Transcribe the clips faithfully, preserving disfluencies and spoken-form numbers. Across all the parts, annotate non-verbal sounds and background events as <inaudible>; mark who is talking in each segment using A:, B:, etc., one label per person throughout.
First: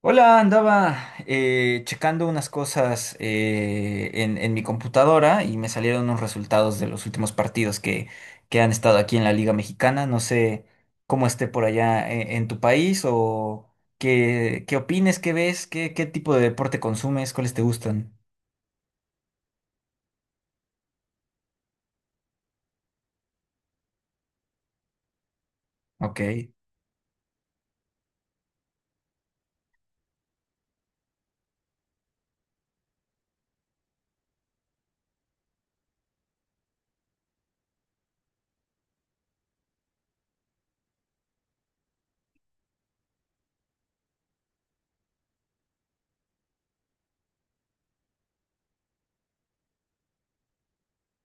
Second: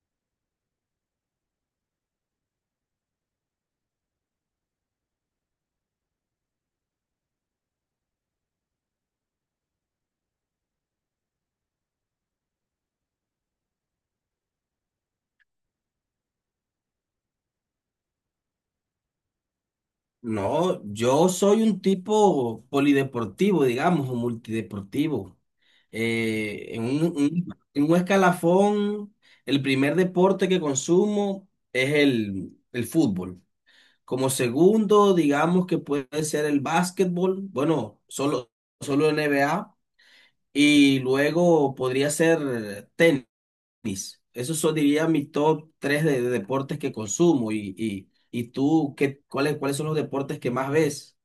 A: Hola, andaba eh, checando unas cosas eh, en, en mi computadora y me salieron unos resultados de los últimos partidos que, que han estado aquí en la Liga Mexicana. No sé cómo esté por allá en, en tu país o qué, qué opines, qué ves, qué, qué tipo de deporte consumes, cuáles te gustan.
B: No, yo soy un tipo polideportivo, digamos, o multideportivo.
A: Ok.
B: Eh, en un, un- en un escalafón, el primer deporte que consumo es el, el fútbol. Como segundo, digamos que puede ser el básquetbol, bueno, solo, solo N B A. Y luego podría ser tenis. Esos son, diría, mis top tres de, de deportes que consumo. Y, y, y tú, ¿qué, cuáles, cuáles son los deportes que más ves?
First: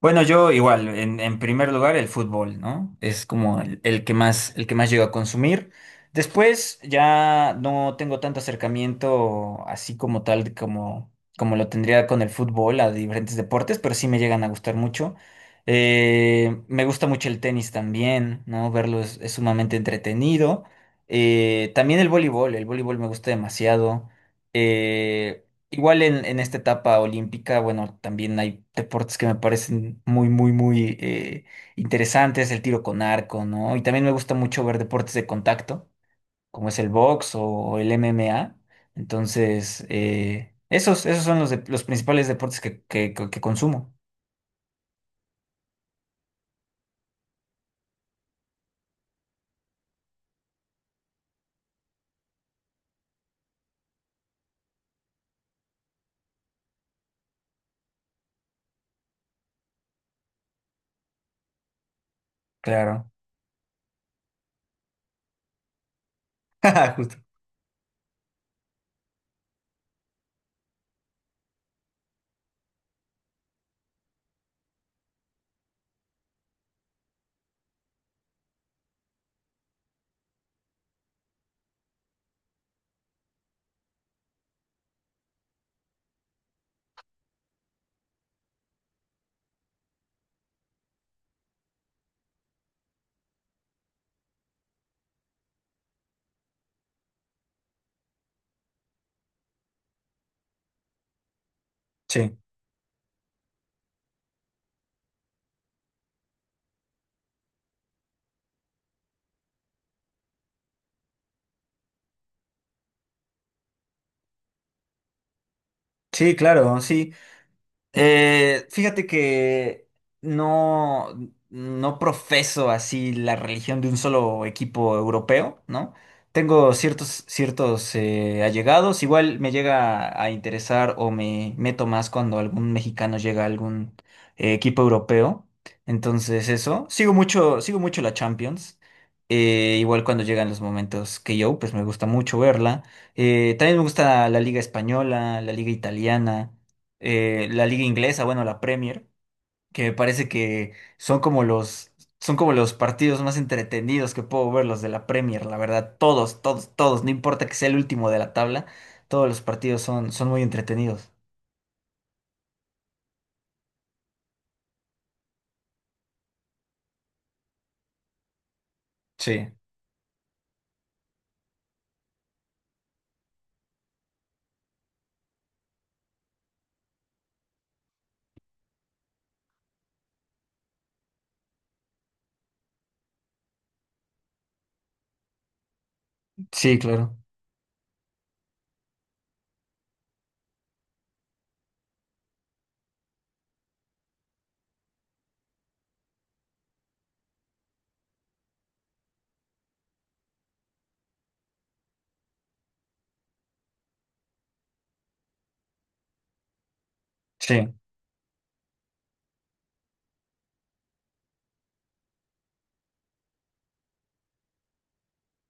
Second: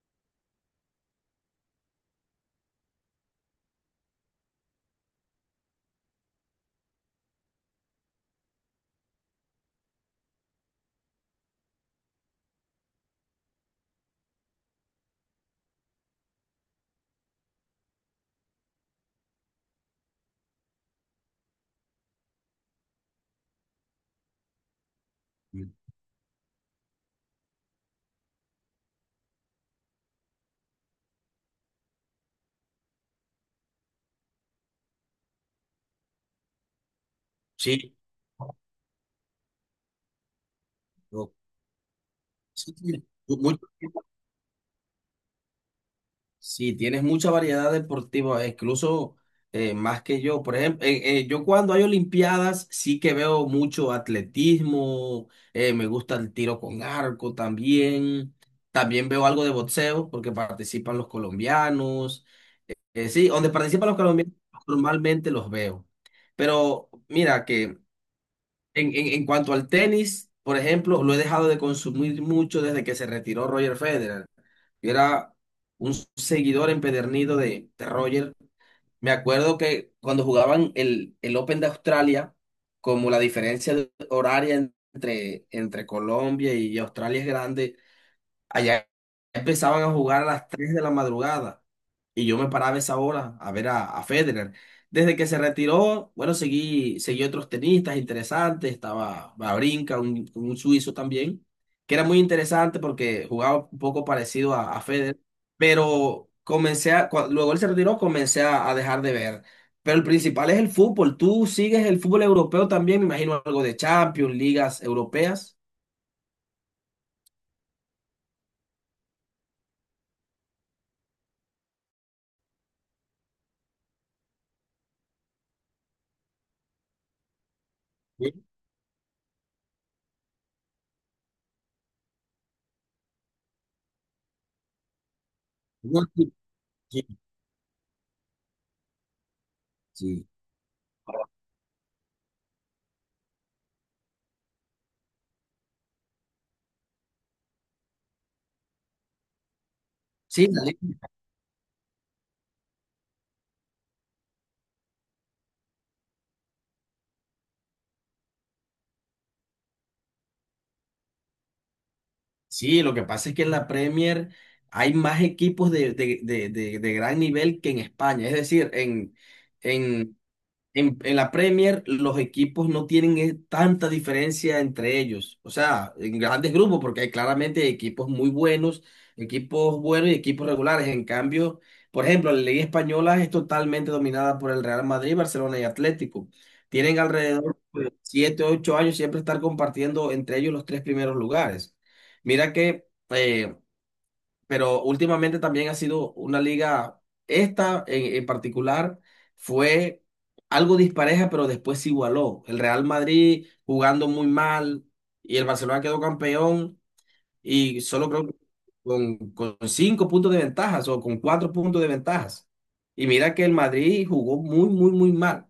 A: Bueno, yo igual, en, en primer lugar el fútbol, ¿no? Es como el, el que más, el que más llego a consumir. Después ya no tengo tanto acercamiento así como tal de como, como lo tendría con el fútbol a diferentes deportes, pero sí me llegan a gustar mucho. Eh, me gusta mucho el tenis también, ¿no? Verlo es, es sumamente entretenido. Eh, también el voleibol, el voleibol me gusta demasiado. Eh, Igual en, en esta etapa olímpica, bueno, también hay deportes que me parecen muy, muy, muy eh, interesantes, el tiro con arco, ¿no? Y también me gusta mucho ver deportes de contacto, como es el box o el
B: Sí,
A: M M A. Entonces, eh, esos, esos
B: no,
A: son los, de- los principales deportes
B: sí,
A: que,
B: tiene
A: que, que-
B: mu-
A: que
B: mucho.
A: consumo.
B: Sí, tienes mucha variedad deportiva, incluso eh, más que yo. Por ejemplo, eh, eh, yo cuando hay Olimpiadas sí que veo mucho atletismo, eh, me gusta el tiro con arco también, también veo algo de boxeo porque participan los colombianos. Eh,
A: Claro.
B: sí, donde participan los colombianos normalmente los veo. Pero
A: <laughs> Justo.
B: mira que en, en, en cuanto al tenis, por ejemplo, lo he dejado de consumir mucho desde que se retiró Roger Federer. Yo era un seguidor empedernido de, de Roger. Me acuerdo que cuando jugaban el, el Open de Australia, como la diferencia de- horaria entre, entre Colombia y Australia es grande, allá empezaban a jugar a las tres de la madrugada y yo me paraba a esa hora a ver a, a Federer. Desde que se retiró, bueno, seguí, seguí otros tenistas interesantes, estaba Babrinka, un, un suizo también, que era muy
A: Sí.
B: interesante porque jugaba un poco parecido a, a Federer, pero comencé a, cua- luego él se retiró, comencé a, a dejar de ver. Pero el principal es el fútbol. ¿Tú sigues el fútbol europeo también? Me imagino algo de Champions, ligas europeas.
A: Sí, claro, sí. Eh, fíjate que no, no profeso así la religión de un solo equipo europeo, ¿no? Tengo ciertos, ciertos
B: Sí,
A: eh, allegados. Igual me llega a interesar o me meto más cuando algún mexicano llega a algún eh, equipo europeo.
B: no, sí,
A: Entonces, eso.
B: sí,
A: Sigo mucho, sigo mucho la Champions. Eh, igual cuando
B: sí.
A: llegan los momentos que yo, pues me gusta mucho verla. Eh, también me gusta la Liga Española, la Liga Italiana, eh, la liga inglesa, bueno, la Premier, que me parece
B: Sí, la
A: que
B: liga.
A: son como los, son como los partidos más entretenidos que puedo ver, los de la Premier, la verdad, todos, todos, todos, no importa que sea el último de la tabla, todos los partidos son, son muy entretenidos.
B: Sí, lo que pasa es que en la Premier hay más equipos de, de- de- de- de gran nivel que en España. Es decir, en,
A: Sí,
B: en, en, en la Premier los equipos no tienen eh, tanta diferencia entre ellos, o sea, en grandes grupos, porque hay claramente equipos muy buenos, equipos buenos y equipos regulares. En cambio, por ejemplo, la Liga Española es totalmente dominada por el Real Madrid, Barcelona y Atlético.
A: sí,
B: Tienen
A: claro.
B: alrededor de siete o ocho años siempre estar compartiendo entre ellos los tres primeros lugares. Mira que eh, pero últimamente también ha sido una liga, esta en, en particular fue algo dispareja, pero después se igualó. El Real Madrid jugando muy mal y el Barcelona quedó campeón
A: Sí,
B: y solo creo que con, con cinco puntos de ventajas o con cuatro puntos de ventajas. Y mira que el Madrid jugó muy, muy, muy mal.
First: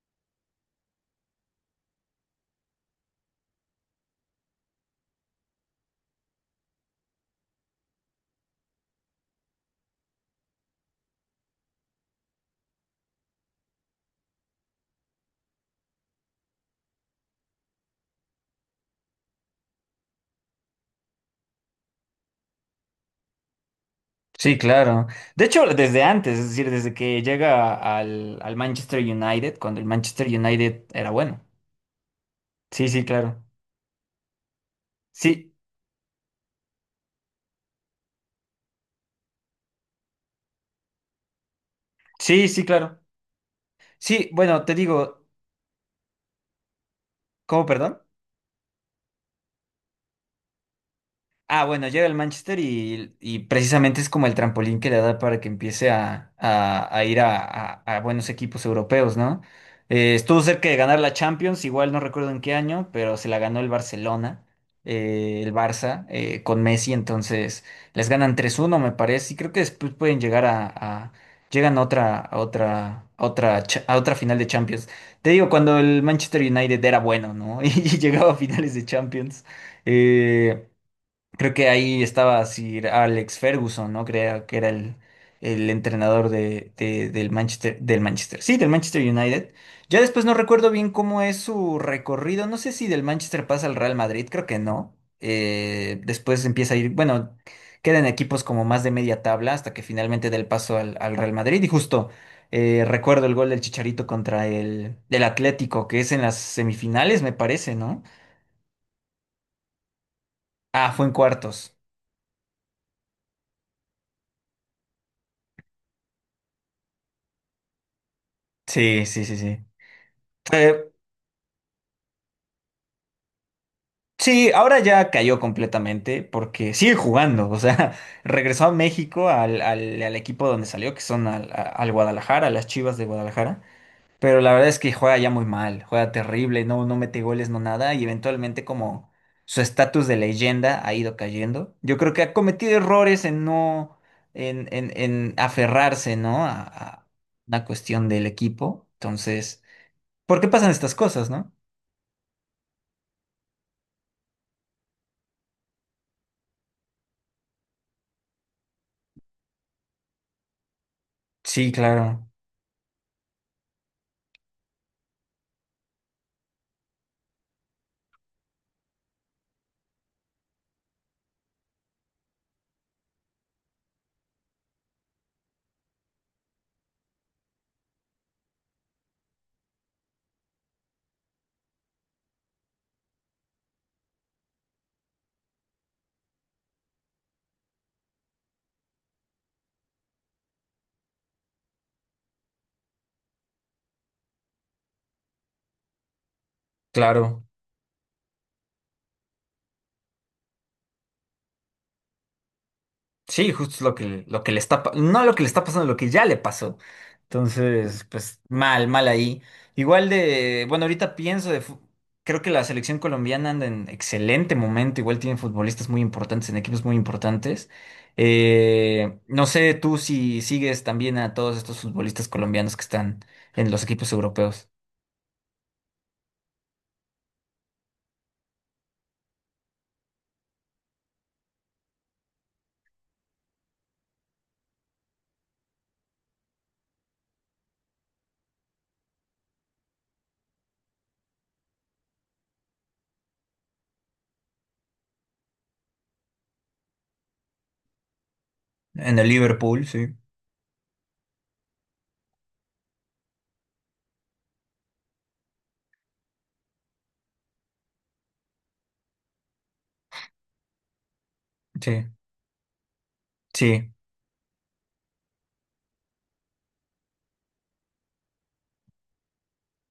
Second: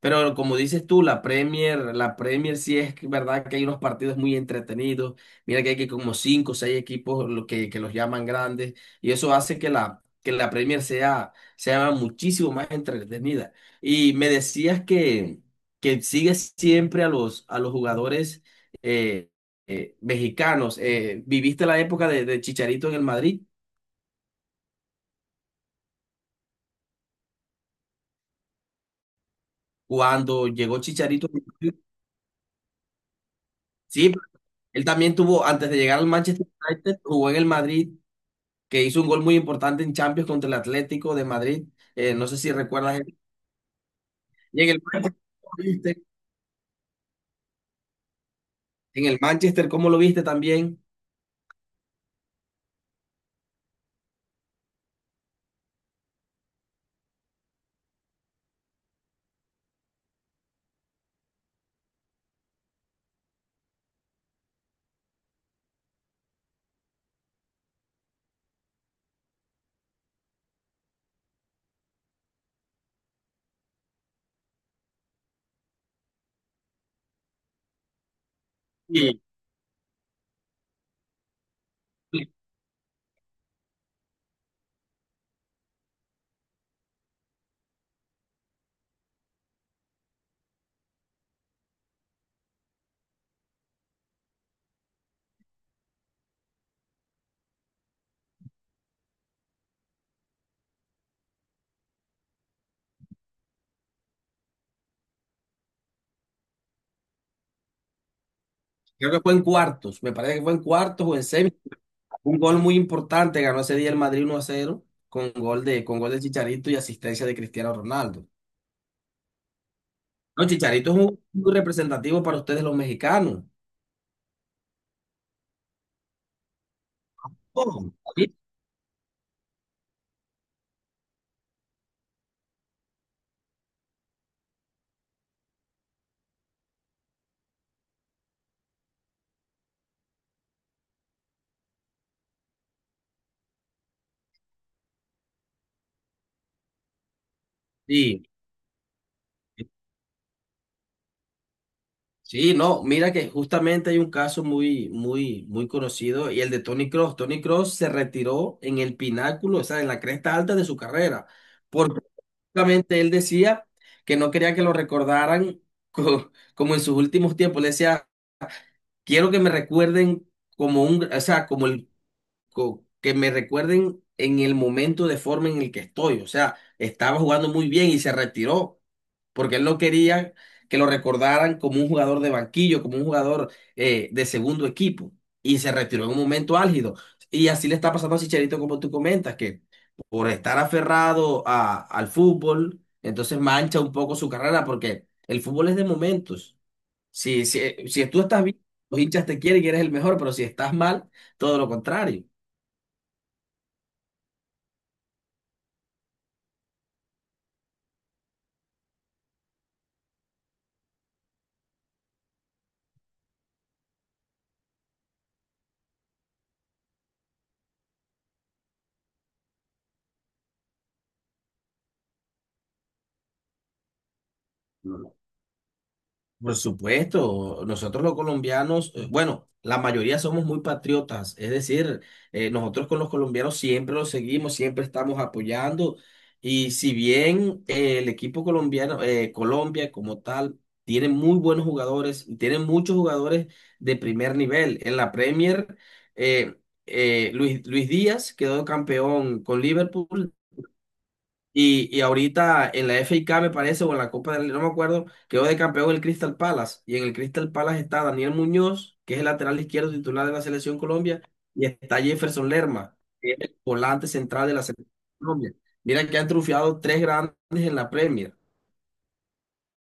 B: Pero como dices tú, la Premier, la Premier sí es que- verdad que hay unos partidos muy entretenidos. Mira que hay que como cinco o seis equipos lo que, que los llaman grandes. Y eso hace que la, que la Premier sea, sea muchísimo más entretenida. Y me decías que, que sigues siempre a los, a los jugadores eh, eh, mexicanos. Eh, ¿viviste la época de, de Chicharito en el Madrid?
A: sí, claro. De hecho, desde antes, es decir, desde que llega al, al Manchester United, cuando el Manchester
B: Cuando llegó
A: United era
B: Chicharito,
A: bueno. Sí, sí, claro.
B: sí, él también tuvo,
A: Sí,
B: antes de llegar al Manchester United, jugó en el Madrid, que hizo un gol muy importante en Champions contra el Atlético de Madrid. Eh, no sé
A: sí,
B: si
A: sí, claro.
B: recuerdas.
A: Sí,
B: Y
A: bueno,
B: en
A: te
B: el Manchester,
A: digo,
B: ¿cómo lo viste?
A: ¿cómo, perdón?
B: En el Manchester, ¿cómo lo viste también?
A: Ah, bueno, llega al Manchester y, y precisamente es como el trampolín que le da para que empiece a, a- a ir a, a- a buenos equipos europeos, ¿no? Eh, estuvo cerca de ganar la Champions, igual no recuerdo en qué año, pero se la ganó el Barcelona, eh, el Barça, eh, con Messi, entonces les ganan tres uno, me parece, y creo que después pueden llegar a, a- llegan a otra, a otra, a otra, cha- a otra final de Champions. Te digo, cuando el Manchester United era bueno, ¿no? <laughs> Y llegaba a finales de
B: Y
A: Champions. eh, Creo que ahí estaba Sir Alex Ferguson, ¿no? Creo que era el, el entrenador de, de- del Manchester, del Manchester, sí, del Manchester United. Ya después no recuerdo bien cómo es su recorrido. No sé si del Manchester pasa al Real Madrid, creo que no. Eh, después empieza a ir, bueno, quedan equipos como más de media tabla hasta que finalmente da el paso al, al Real Madrid. Y justo eh, recuerdo el gol del Chicharito contra el, del Atlético, que es en las semifinales, me parece, ¿no?
B: creo que fue en cuartos, me parece que fue en
A: Ah, fue
B: cuartos
A: en
B: o en semis.
A: cuartos.
B: Un gol muy importante, ganó ese día el Madrid uno a cero con gol de, con gol de Chicharito y asistencia de Cristiano Ronaldo.
A: Sí, sí, sí,
B: No,
A: sí.
B: Chicharito es un- muy representativo para ustedes los mexicanos.
A: Sí, ahora ya cayó completamente porque sigue jugando, o
B: Oh,
A: sea, <laughs>
B: sí,
A: regresó a México al, al, al equipo donde salió, que son al, a- al Guadalajara, a las Chivas de Guadalajara, pero la verdad es que juega ya muy mal, juega terrible, no, no mete goles, no nada, y eventualmente como su estatus de leyenda ha ido cayendo. Yo creo que ha cometido errores en no, en, en, en aferrarse, ¿no? A, a una cuestión
B: sí,
A: del equipo, entonces, ¿por qué pasan estas cosas, no?
B: sí, no, mira que justamente hay un caso muy, muy, muy conocido y el de Tony Cross. Tony Cross se retiró en el pináculo, o sea, en la cresta alta de su carrera,
A: Sí,
B: porque
A: claro,
B: justamente él decía que no quería que lo recordaran <laughs> co- como en sus últimos tiempos. Le decía, quiero que me recuerden como un, o sea, como el co- que me recuerden en el momento de forma en el que estoy. O sea, estaba jugando muy bien y se retiró porque él no quería que lo recordaran como un jugador de banquillo, como un jugador eh, de segundo equipo. Y se retiró en un momento álgido. Y así le está pasando a Chicharito, como tú comentas, que por estar aferrado a- al fútbol, entonces mancha un poco su carrera, porque el fútbol es de momentos.
A: claro.
B: Si, si, si tú estás bien, los hinchas te quieren y eres el mejor, pero si estás mal, todo lo contrario.
A: Sí, justo lo que, lo que le está, pa- no lo que le está pasando, lo que ya le pasó. Entonces, pues mal, mal ahí. Igual de, bueno, ahorita pienso de, fu- creo que la selección colombiana anda en excelente momento, igual tienen futbolistas muy importantes, en equipos muy importantes. Eh, no sé tú si sigues también a todos estos futbolistas colombianos que están en los equipos europeos.
B: Por supuesto, nosotros los colombianos, eh, bueno, la mayoría somos muy patriotas, es decir, eh, nosotros con los colombianos siempre los seguimos, siempre estamos apoyando y si bien eh, el equipo colombiano, eh, Colombia como tal, tiene muy buenos jugadores, tiene muchos jugadores de primer nivel. En la Premier, eh, eh, Luis, Luis Díaz quedó
A: En el
B: campeón con
A: Liverpool, sí.
B: Liverpool y, y ahorita en la F A me parece, o en la Copa del Rey, no me acuerdo, quedó de campeón el Crystal Palace. Y en el Crystal Palace está Daniel Muñoz, que es el lateral izquierdo titular de la Selección Colombia, y está
A: Sí,
B: Jefferson Lerma, que es el
A: sí,
B: volante central de la Selección Colombia. Mira que han triunfado tres grandes en la Premier. O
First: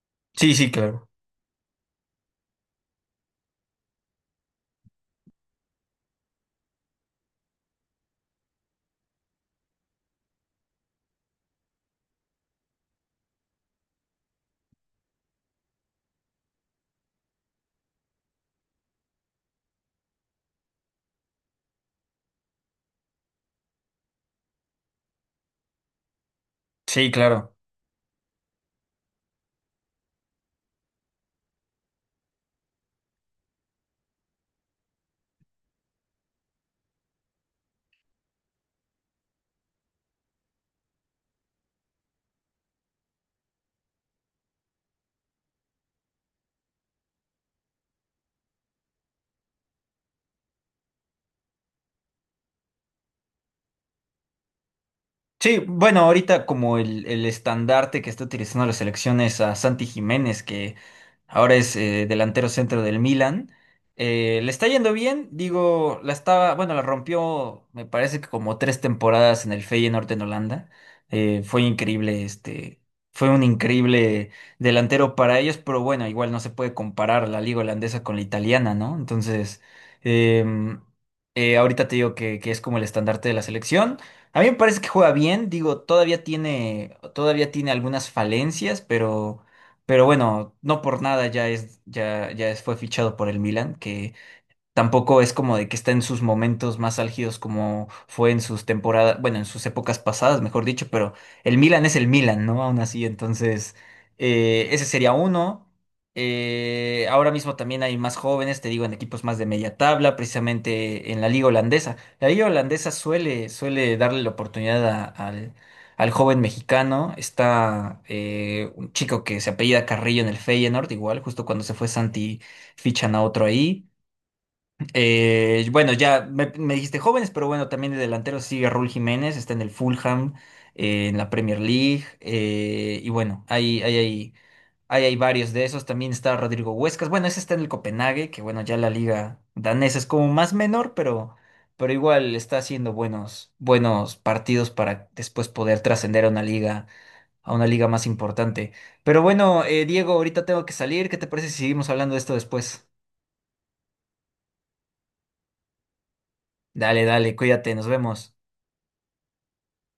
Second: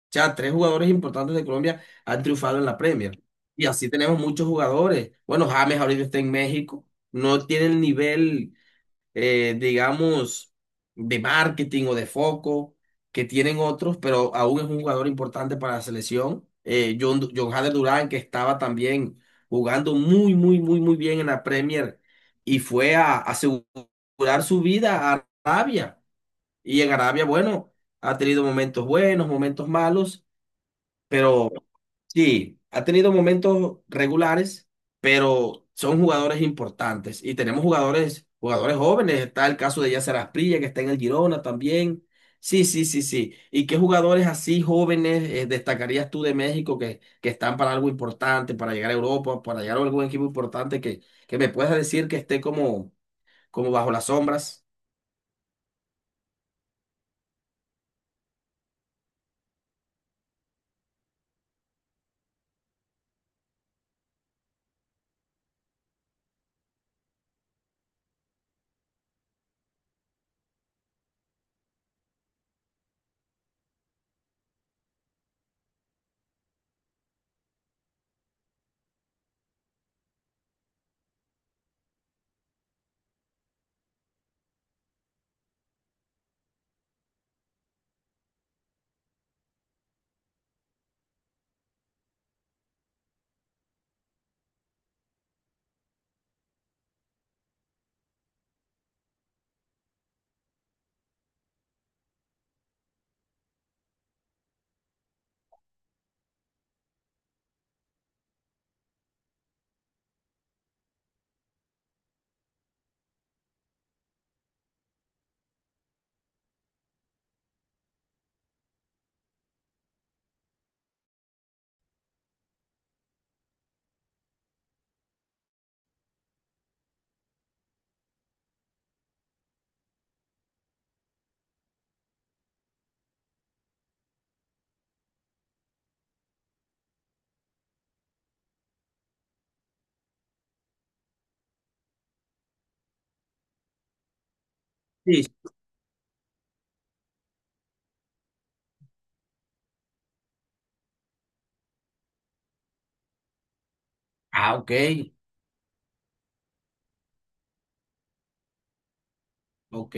B: sea,
A: sí,
B: tres
A: sí,
B: jugadores
A: claro.
B: importantes de Colombia han triunfado en la Premier. Y así tenemos muchos jugadores. Bueno, James ahorita está en México. No tiene el nivel eh, digamos, de marketing o de foco que tienen otros, pero aún es un jugador importante para la selección. Eh, John, Du- John Hader Durán, que estaba también jugando muy, muy, muy, muy bien en la Premier y fue a asegurar su vida a Arabia. Y en
A: Sí,
B: Arabia,
A: claro.
B: bueno, ha tenido momentos buenos, momentos malos, pero, sí, ha tenido momentos regulares, pero son jugadores importantes. Y tenemos jugadores, jugadores jóvenes. Está el caso de Yasser Asprilla, que está en el Girona también. Sí, sí, sí, sí. ¿Y qué jugadores así jóvenes eh, destacarías tú de México que, que están para algo importante, para llegar a Europa, para llegar a algún equipo importante que, que me puedas decir que esté como, como bajo las sombras?
A: Sí, bueno, ahorita como el, el estandarte que está utilizando la selección es a Santi Jiménez, que ahora es eh, delantero centro del Milan. Eh, le está yendo bien, digo, la estaba, bueno, la rompió, me parece que como tres temporadas en el Feyenoord en Holanda. Eh, fue increíble, este, fue un increíble delantero para ellos, pero bueno, igual no se puede comparar la liga holandesa con la italiana, ¿no? Entonces, em, eh, ahorita te digo que, que es como el estandarte de la selección. A mí me parece que juega bien, digo, todavía tiene, todavía tiene algunas falencias, pero, pero bueno, no por nada ya es, ya, ya es- fue fichado por el Milan. Tampoco es como de que está en sus momentos más álgidos como fue en sus temporadas, bueno, en sus épocas pasadas, mejor dicho, pero el Milan es el Milan, ¿no? Aún así, entonces, eh, ese sería uno. Eh, ahora mismo también hay más jóvenes, te digo, en equipos más de media tabla, precisamente en la liga holandesa. La liga holandesa suele, suele darle la oportunidad a- al, al joven mexicano. Está eh, un chico que se apellida Carrillo en el Feyenoord, igual, justo cuando se fue Santi, fichan a otro ahí. Eh, bueno, ya me, me dijiste jóvenes, pero bueno, también de delanteros sigue Raúl Jiménez, está en el Fulham, eh, en la Premier League, eh, y bueno, hay, hay, hay, hay, hay varios de esos. También está Rodrigo Huescas, bueno, ese está en el Copenhague, que bueno, ya la liga danesa es como más menor, pero, pero igual está haciendo buenos, buenos partidos para
B: Sí.
A: después poder trascender a una liga, a una liga más importante. Pero bueno, eh, Diego, ahorita tengo que salir, ¿qué te parece si seguimos hablando de esto después?
B: Ah, ok,
A: Dale, dale, cuídate, nos vemos.
B: ok.